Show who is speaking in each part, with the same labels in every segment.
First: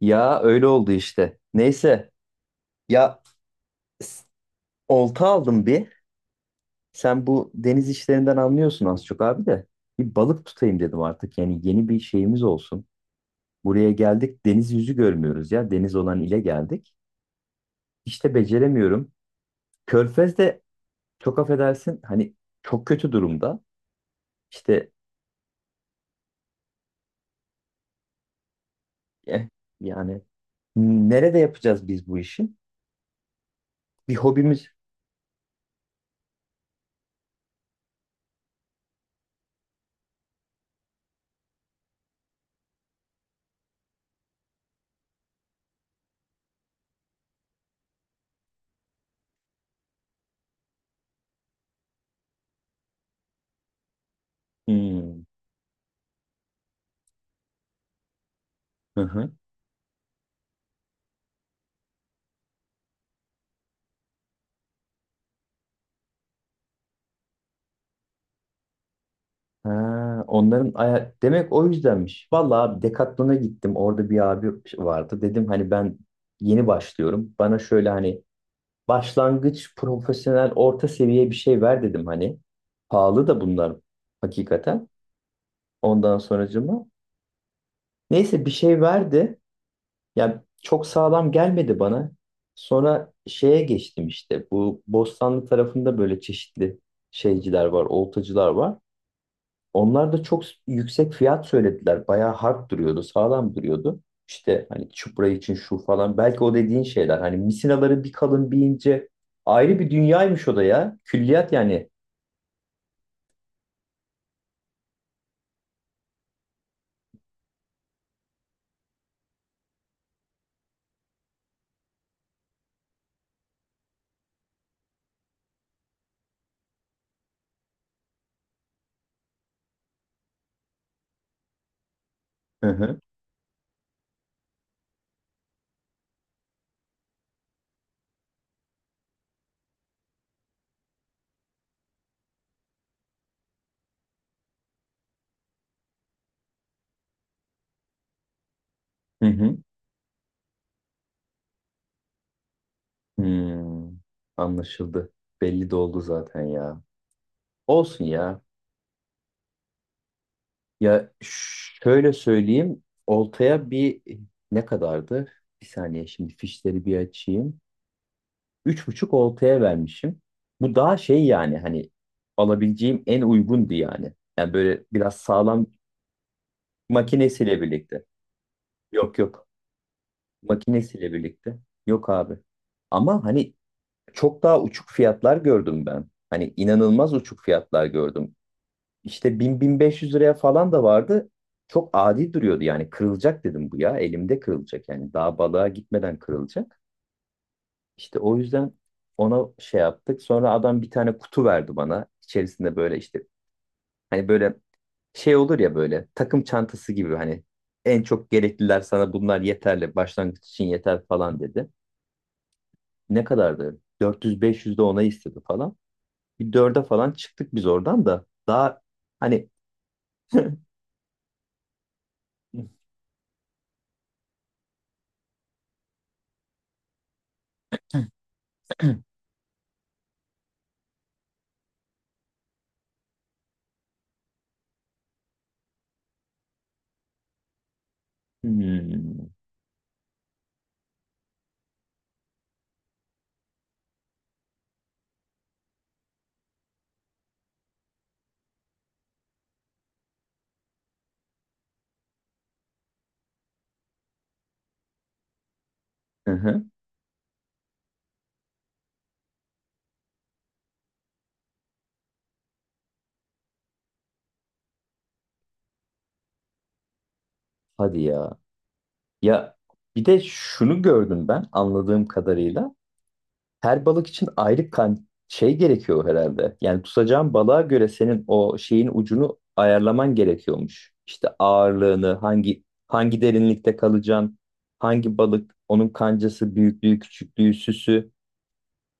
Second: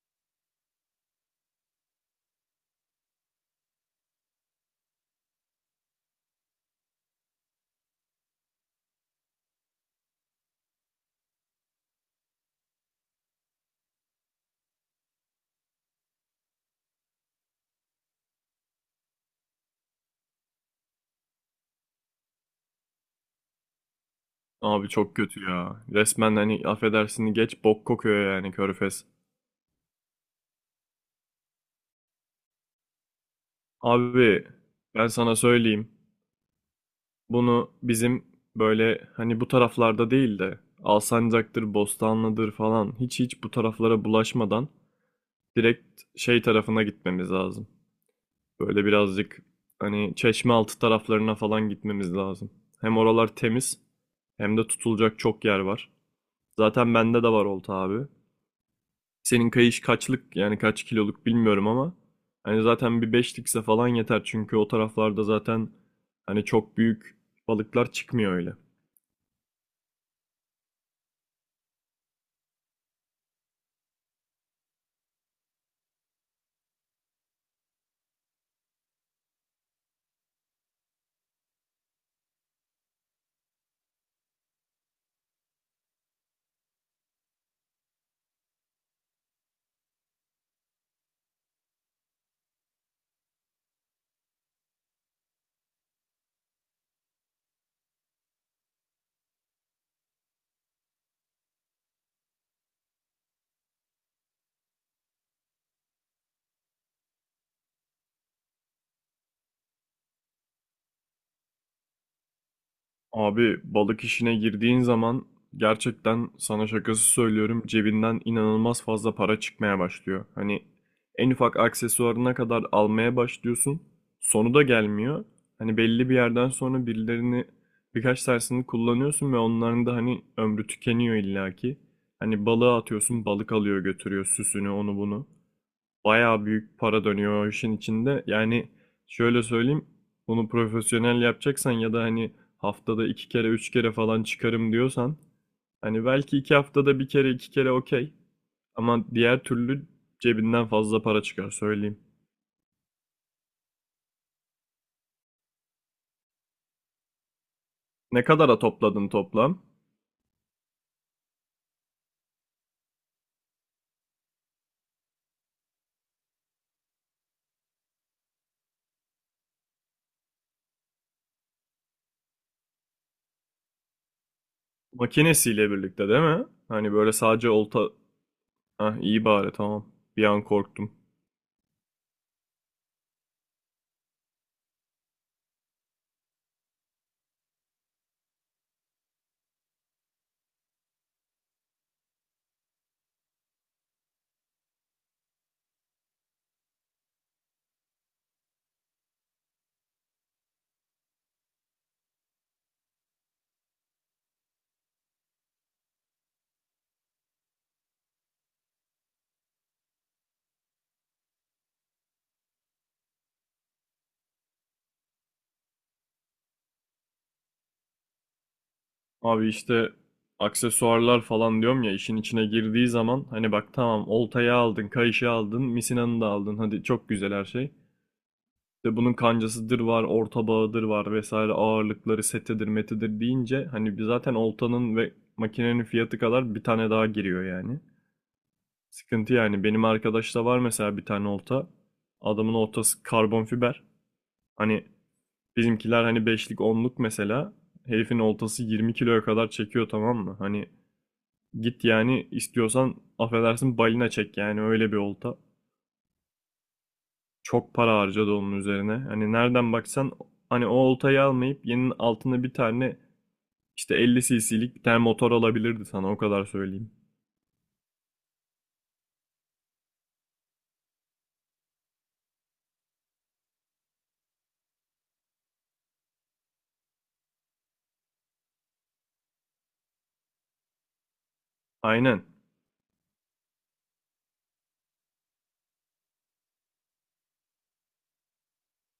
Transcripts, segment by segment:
Speaker 1: Ya öyle oldu işte. Neyse ya s- olta aldım bir. Sen bu deniz işlerinden anlıyorsun az çok abi de. Bir balık tutayım dedim artık. Yani yeni bir şeyimiz olsun. Buraya geldik deniz yüzü görmüyoruz ya. Deniz olan ile geldik. İşte beceremiyorum. Körfez de çok affedersin hani çok kötü durumda.
Speaker 2: Abi
Speaker 1: İşte
Speaker 2: çok kötü ya. Resmen hani affedersin geç bok kokuyor yani Körfez.
Speaker 1: eh, yani nerede yapacağız biz bu işi? Bir
Speaker 2: Abi
Speaker 1: hobimiz.
Speaker 2: ben sana söyleyeyim. Bunu bizim böyle hani bu taraflarda değil de Alsancak'tır, Bostanlı'dır falan hiç hiç bu taraflara bulaşmadan direkt şey tarafına gitmemiz lazım. Böyle birazcık hani Çeşmealtı taraflarına falan gitmemiz lazım. Hem oralar temiz hem de tutulacak
Speaker 1: Hmm.
Speaker 2: çok yer var. Zaten bende de var olta abi.
Speaker 1: Hı hı.
Speaker 2: Senin kayış kaçlık yani kaç kiloluk bilmiyorum ama hani zaten bir beşlikse falan yeter çünkü o taraflarda zaten hani çok büyük balıklar çıkmıyor öyle.
Speaker 1: Ha, onların aya demek o yüzdenmiş. Vallahi abi Decathlon'a gittim. Orada bir abi vardı. Dedim hani ben yeni başlıyorum. Bana şöyle hani başlangıç, profesyonel, orta seviye bir şey ver dedim hani. Pahalı da bunlar hakikaten. Ondan sonracıma. Neyse bir şey verdi. Ya çok sağlam gelmedi bana. Sonra şeye geçtim işte. Bu Bostanlı tarafında böyle çeşitli şeyciler var, oltacılar var. Onlar da çok yüksek fiyat söylediler. Bayağı hard duruyordu, sağlam duruyordu. İşte hani çupra için şu falan. Belki o dediğin şeyler. Hani misinaları bir kalın bir ince. Ayrı bir dünyaymış o da ya. Külliyat yani.
Speaker 2: Abi balık işine girdiğin zaman gerçekten sana şakası söylüyorum cebinden inanılmaz fazla para çıkmaya başlıyor. Hani en ufak aksesuarına kadar almaya başlıyorsun. Sonu da gelmiyor. Hani belli bir yerden sonra birilerini birkaç tersini kullanıyorsun ve onların da hani ömrü tükeniyor illaki. Hani
Speaker 1: Hı
Speaker 2: balığa
Speaker 1: hı.
Speaker 2: atıyorsun balık alıyor götürüyor süsünü onu bunu bayağı büyük para dönüyor o işin içinde. Yani şöyle söyleyeyim, bunu profesyonel yapacaksan ya da hani haftada 2 kere 3 kere falan çıkarım diyorsan hani belki 2 haftada bir kere 2 kere okey. Ama
Speaker 1: Hı
Speaker 2: diğer
Speaker 1: hı.
Speaker 2: türlü cebinden fazla para çıkar söyleyeyim.
Speaker 1: Hmm. Anlaşıldı. Belli de oldu zaten ya. Olsun
Speaker 2: Ne
Speaker 1: ya.
Speaker 2: kadara topladın toplam?
Speaker 1: Ya şöyle söyleyeyim. Oltaya bir ne kadardı? Bir saniye şimdi fişleri bir açayım. 3.500 oltaya vermişim. Bu daha şey yani hani alabileceğim en uygundu yani. Yani böyle biraz sağlam
Speaker 2: Makinesiyle birlikte değil mi? Hani böyle sadece
Speaker 1: makinesiyle
Speaker 2: olta...
Speaker 1: birlikte.
Speaker 2: Ah
Speaker 1: Yok
Speaker 2: iyi
Speaker 1: yok.
Speaker 2: bari tamam. Bir an korktum.
Speaker 1: Makinesiyle birlikte. Yok abi. Ama hani çok daha uçuk fiyatlar gördüm ben. Hani inanılmaz uçuk fiyatlar gördüm. İşte 1.000 1.500 liraya falan da vardı. Çok adi duruyordu yani kırılacak dedim bu ya. Elimde kırılacak yani daha balığa gitmeden kırılacak. İşte o yüzden ona şey yaptık. Sonra adam bir tane kutu verdi bana. İçerisinde böyle işte hani böyle şey olur ya böyle takım çantası gibi hani en çok gerekliler sana bunlar yeterli başlangıç için yeter falan dedi. Ne kadardı? 400-500 de ona istedi falan. Bir 4'e falan çıktık biz oradan da daha hani
Speaker 2: Abi işte aksesuarlar falan diyorum ya işin içine girdiği zaman hani bak tamam oltayı aldın, kayışı aldın, misinanı da aldın. Hadi çok güzel her şey. İşte bunun kancasıdır var, orta bağıdır var vesaire ağırlıkları setidir metidir deyince hani bir zaten oltanın ve makinenin fiyatı kadar bir tane daha giriyor yani.
Speaker 1: hmm,
Speaker 2: Sıkıntı yani benim arkadaşta var mesela bir tane olta. Adamın oltası karbon fiber. Hani bizimkiler hani beşlik onluk mesela. Herifin oltası 20 kiloya kadar çekiyor tamam mı? Hani git yani istiyorsan affedersin balina çek yani öyle bir olta.
Speaker 1: hı hı,
Speaker 2: Çok para harcadı onun üzerine. Hani nereden baksan hani o oltayı almayıp yeninin altına bir tane işte 50 cc'lik bir tane motor alabilirdi sana o kadar söyleyeyim.
Speaker 1: hadi ya. Ya bir de şunu gördüm ben anladığım kadarıyla. Her balık için ayrı kan şey gerekiyor herhalde. Yani tutacağın balığa göre senin o şeyin ucunu ayarlaman gerekiyormuş. İşte ağırlığını,
Speaker 2: Aynen.
Speaker 1: hangi derinlikte kalacaksın, hangi balık, onun kancası, büyüklüğü, küçüklüğü, süsü.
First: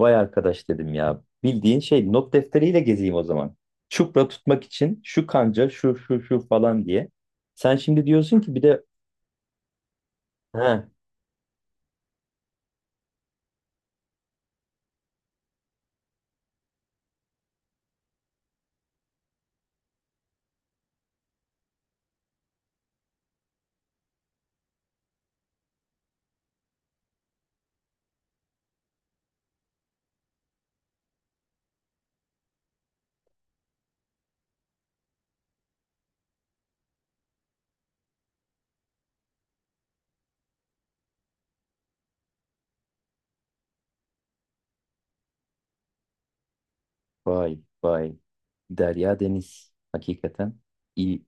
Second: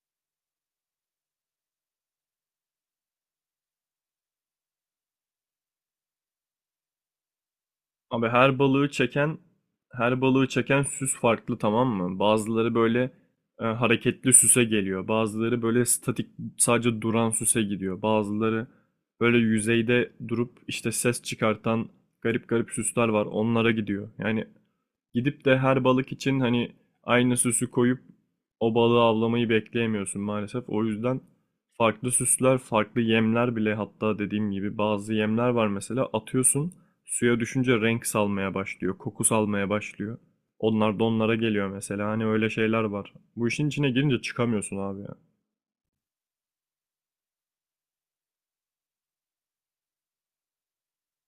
Speaker 1: Vay arkadaş dedim ya. Bildiğin şey not defteriyle gezeyim o zaman. Çupra tutmak için şu kanca, şu şu şu falan diye. Sen şimdi
Speaker 2: Abi
Speaker 1: diyorsun ki
Speaker 2: her
Speaker 1: bir de
Speaker 2: balığı çeken her balığı
Speaker 1: he,
Speaker 2: çeken süs farklı tamam mı? Bazıları böyle hareketli süse geliyor. Bazıları böyle statik sadece duran süse gidiyor. Bazıları böyle yüzeyde durup işte ses çıkartan garip garip süsler var. Onlara gidiyor. Yani gidip de her balık için hani aynı süsü koyup o balığı avlamayı bekleyemiyorsun maalesef. O yüzden farklı süsler, farklı yemler bile hatta dediğim gibi bazı yemler var mesela atıyorsun suya düşünce renk salmaya başlıyor, koku salmaya başlıyor. Onlar da onlara geliyor mesela. Hani öyle şeyler var. Bu işin içine girince çıkamıyorsun abi ya.
Speaker 1: vay vay. Derya Deniz. Hakikaten iyi.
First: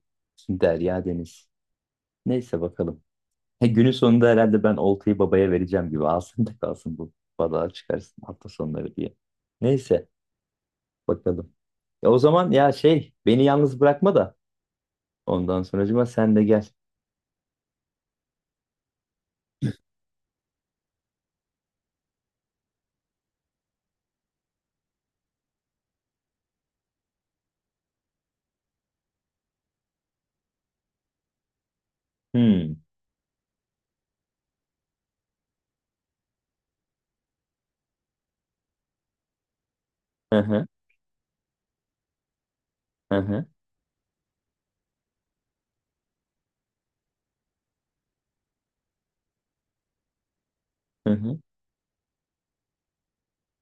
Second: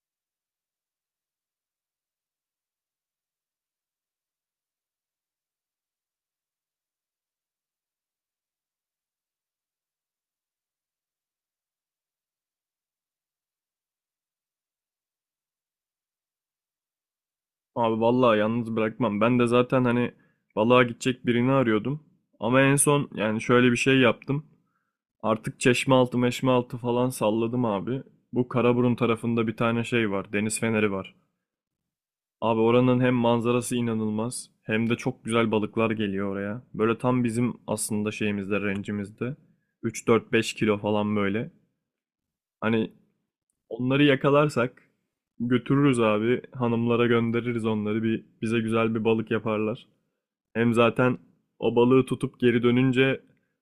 Speaker 1: Derya Deniz. Neyse bakalım. He, günün sonunda herhalde ben oltayı babaya vereceğim gibi. Alsın da kalsın bu. Balığa çıkarsın hafta sonları diye. Neyse bakalım. Ya o zaman ya şey beni yalnız bırakma da. Ondan sonracıma sen de gel.
Speaker 2: Abi vallahi yalnız bırakmam. Ben de zaten hani balığa gidecek birini arıyordum. Ama en son yani şöyle bir şey yaptım. Artık Çeşmealtı Meşmealtı falan salladım abi. Bu Karaburun tarafında bir tane şey var. Deniz feneri var. Abi
Speaker 1: Hmm.
Speaker 2: oranın hem manzarası inanılmaz hem de çok güzel balıklar geliyor oraya. Böyle tam bizim aslında şeyimizde, rencimizde.
Speaker 1: Hı
Speaker 2: 3-4-5
Speaker 1: hı.
Speaker 2: kilo falan böyle. Hani
Speaker 1: Hı hı.
Speaker 2: onları yakalarsak götürürüz abi. Hanımlara göndeririz onları. Bir, bize güzel bir balık yaparlar. Hem
Speaker 1: Hı
Speaker 2: zaten
Speaker 1: hı.
Speaker 2: o balığı tutup geri dönünce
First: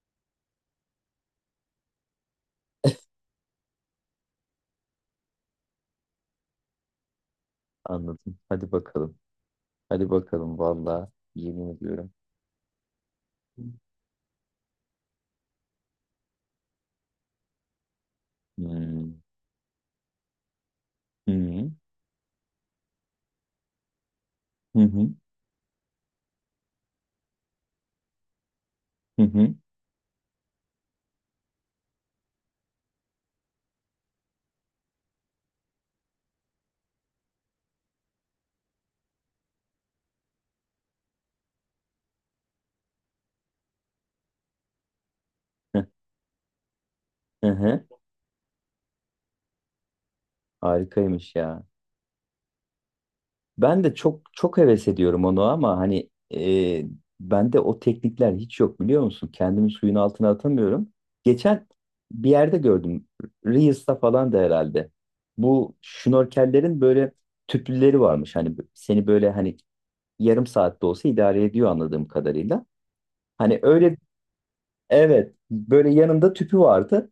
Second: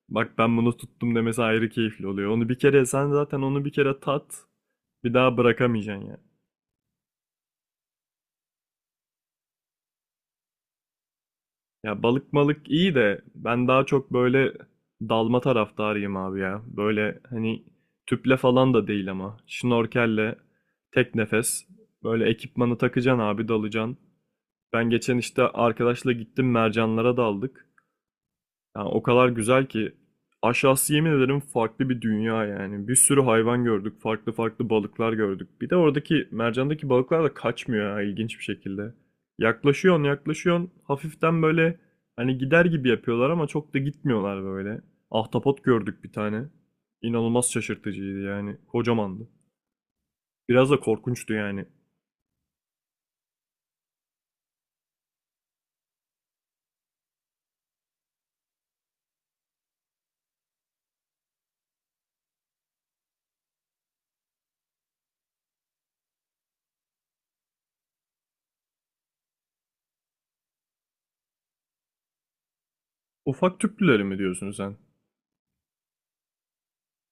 Speaker 2: bak ben bunu tuttum demesi ayrı keyifli oluyor. Onu bir kere sen zaten onu bir kere tat bir daha bırakamayacaksın ya.
Speaker 1: Anladım. Hadi bakalım. Hadi bakalım. Vallahi yemin
Speaker 2: Ya
Speaker 1: ediyorum.
Speaker 2: balık malık iyi de ben daha çok böyle dalma taraftarıyım abi ya. Böyle hani tüple falan da değil
Speaker 1: Hmm.
Speaker 2: ama şnorkelle tek nefes
Speaker 1: Hmm.
Speaker 2: böyle ekipmanı takacaksın abi dalacaksın.
Speaker 1: Hı
Speaker 2: Ben
Speaker 1: hı.
Speaker 2: geçen işte arkadaşla gittim mercanlara daldık. Yani o
Speaker 1: Hı
Speaker 2: kadar
Speaker 1: hı.
Speaker 2: güzel ki aşağısı yemin ederim farklı bir dünya yani. Bir sürü hayvan gördük, farklı farklı balıklar gördük. Bir de oradaki mercandaki balıklar da kaçmıyor ha ilginç bir şekilde. Yaklaşıyorsun, yaklaşıyorsun. Hafiften böyle hani gider gibi yapıyorlar ama çok da gitmiyorlar böyle. Ahtapot
Speaker 1: Hı hı.
Speaker 2: gördük bir tane.
Speaker 1: Hı
Speaker 2: İnanılmaz
Speaker 1: hı.
Speaker 2: şaşırtıcıydı yani. Kocamandı. Biraz da
Speaker 1: Harikaymış
Speaker 2: korkunçtu
Speaker 1: ya.
Speaker 2: yani.
Speaker 1: Ben de çok çok heves ediyorum onu ama hani bende o teknikler hiç yok biliyor musun? Kendimi suyun altına atamıyorum. Geçen bir yerde gördüm. Reels'ta falan da herhalde. Bu şnorkellerin böyle tüplüleri varmış. Hani seni böyle hani yarım saatte olsa idare ediyor anladığım kadarıyla. Hani
Speaker 2: Ufak
Speaker 1: öyle
Speaker 2: tüplüleri mi diyorsun sen?
Speaker 1: evet böyle yanında tüpü vardı.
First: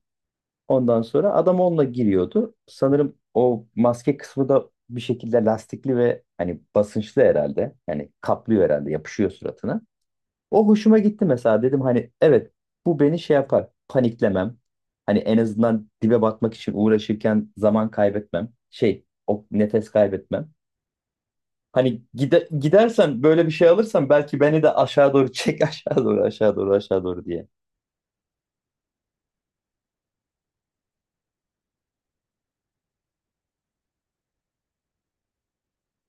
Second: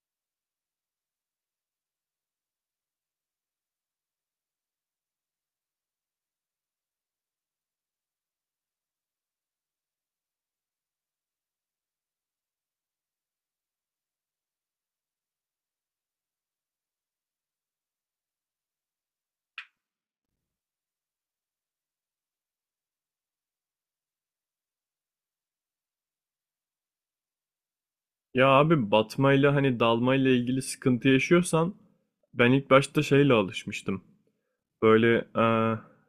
Speaker 1: Ondan sonra adam onunla giriyordu. Sanırım o maske kısmı da bir şekilde lastikli ve hani basınçlı herhalde. Yani kaplıyor herhalde, yapışıyor suratına. O hoşuma gitti mesela. Dedim hani evet bu beni şey yapar, paniklemem. Hani en azından dibe batmak için uğraşırken zaman kaybetmem. Şey, o nefes kaybetmem. Hani gidersen böyle bir şey alırsan belki beni de aşağı doğru çek aşağı doğru aşağı doğru aşağı doğru diye.
Speaker 2: Ya abi batmayla hani dalmayla ilgili sıkıntı yaşıyorsan ben ilk başta şeyle alışmıştım. Böyle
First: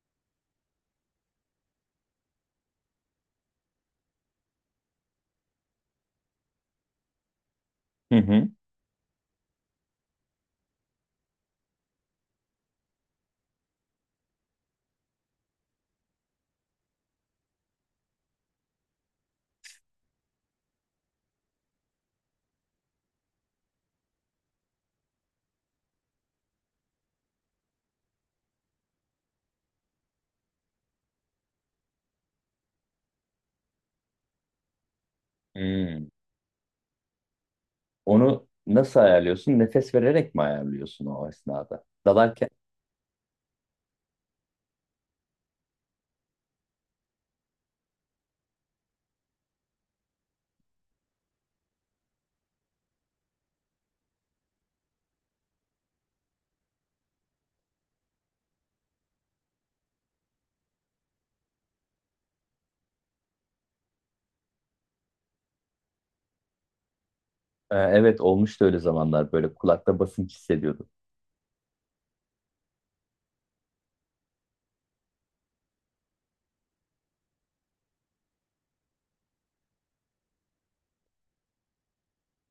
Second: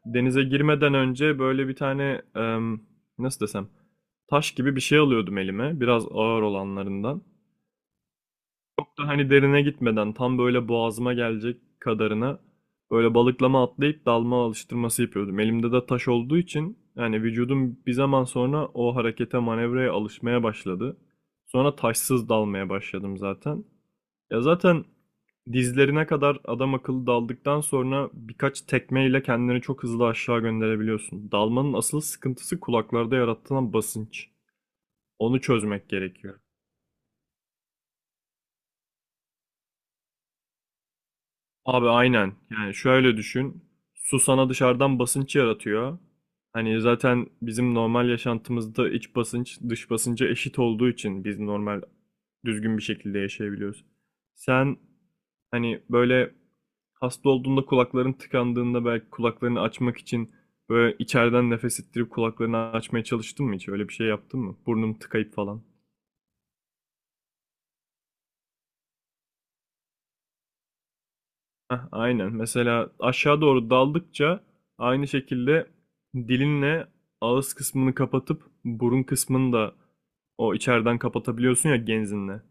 Speaker 2: denize girmeden önce böyle bir tane nasıl desem taş gibi bir şey alıyordum elime biraz ağır olanlarından
Speaker 1: Hı hı.
Speaker 2: da hani derine gitmeden tam böyle boğazıma gelecek kadarına böyle balıklama atlayıp dalma alıştırması yapıyordum. Elimde de taş olduğu için yani vücudum bir zaman sonra o harekete manevraya alışmaya başladı. Sonra taşsız dalmaya başladım zaten. Ya zaten dizlerine kadar adam akıllı daldıktan sonra birkaç tekmeyle kendini çok hızlı aşağı gönderebiliyorsun. Dalmanın asıl sıkıntısı kulaklarda yaratılan basınç. Onu çözmek
Speaker 1: Hmm.
Speaker 2: gerekiyor.
Speaker 1: Onu nasıl ayarlıyorsun? Nefes vererek mi ayarlıyorsun o esnada?
Speaker 2: Abi aynen.
Speaker 1: Dalarken
Speaker 2: Yani şöyle düşün. Su sana dışarıdan basınç yaratıyor. Hani zaten bizim normal yaşantımızda iç basınç dış basınca eşit olduğu için biz normal düzgün bir şekilde yaşayabiliyoruz. Sen hani böyle hasta olduğunda kulakların tıkandığında belki kulaklarını açmak için böyle içeriden nefes ettirip kulaklarını açmaya çalıştın mı hiç? Öyle bir şey yaptın mı? Burnum tıkayıp falan.
Speaker 1: Evet olmuştu öyle zamanlar böyle kulakta basınç hissediyordum.
Speaker 2: Heh, aynen. Mesela aşağı doğru daldıkça aynı şekilde dilinle ağız kısmını kapatıp burun kısmını da o içeriden kapatabiliyorsun ya genzinle.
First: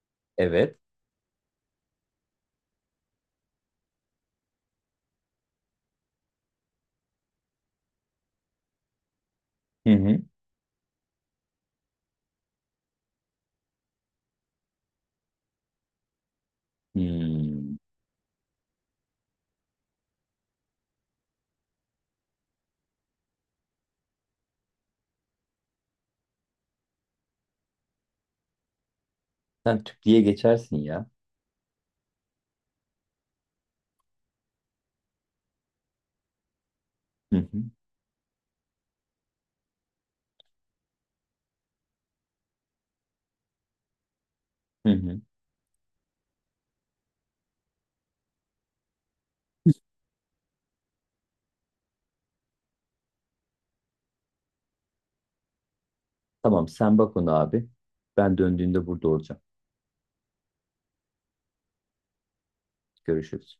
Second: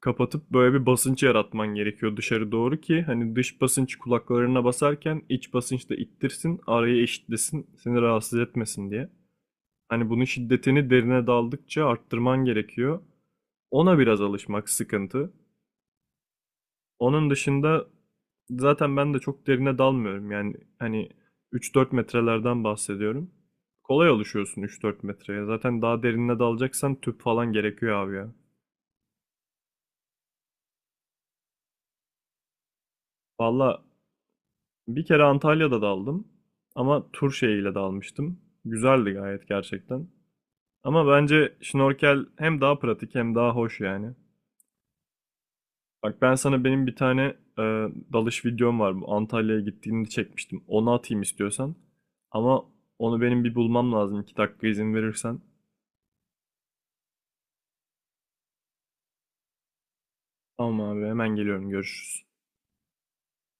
Speaker 2: Kapatıp böyle
Speaker 1: Evet.
Speaker 2: bir basınç yaratman gerekiyor dışarı doğru ki hani dış basınç kulaklarına basarken iç basınç da ittirsin, arayı eşitlesin, seni rahatsız etmesin diye.
Speaker 1: Hı
Speaker 2: Hani
Speaker 1: hı.
Speaker 2: bunun şiddetini derine daldıkça arttırman gerekiyor. Ona biraz alışmak sıkıntı. Onun
Speaker 1: Hmm.
Speaker 2: dışında zaten ben de çok derine dalmıyorum. Yani hani 3-4 metrelerden bahsediyorum. Kolay alışıyorsun 3-4 metreye. Zaten daha derine dalacaksan tüp falan gerekiyor abi ya.
Speaker 1: Sen tüp diye geçersin ya.
Speaker 2: Valla bir kere Antalya'da daldım. Ama tur
Speaker 1: Hı hı.
Speaker 2: şeyiyle dalmıştım. Güzeldi gayet gerçekten. Ama bence şnorkel hem daha pratik hem daha hoş yani.
Speaker 1: Hı hı.
Speaker 2: Bak ben sana benim bir tane e, dalış videom var. Bu Antalya'ya gittiğimde çekmiştim. Onu atayım istiyorsan. Ama onu benim bir bulmam lazım. 2 dakika izin verirsen.
Speaker 1: Tamam sen bak onu abi. Ben döndüğümde burada olacağım.
Speaker 2: Tamam abi hemen geliyorum. Görüşürüz.
Speaker 1: Görüşürüz.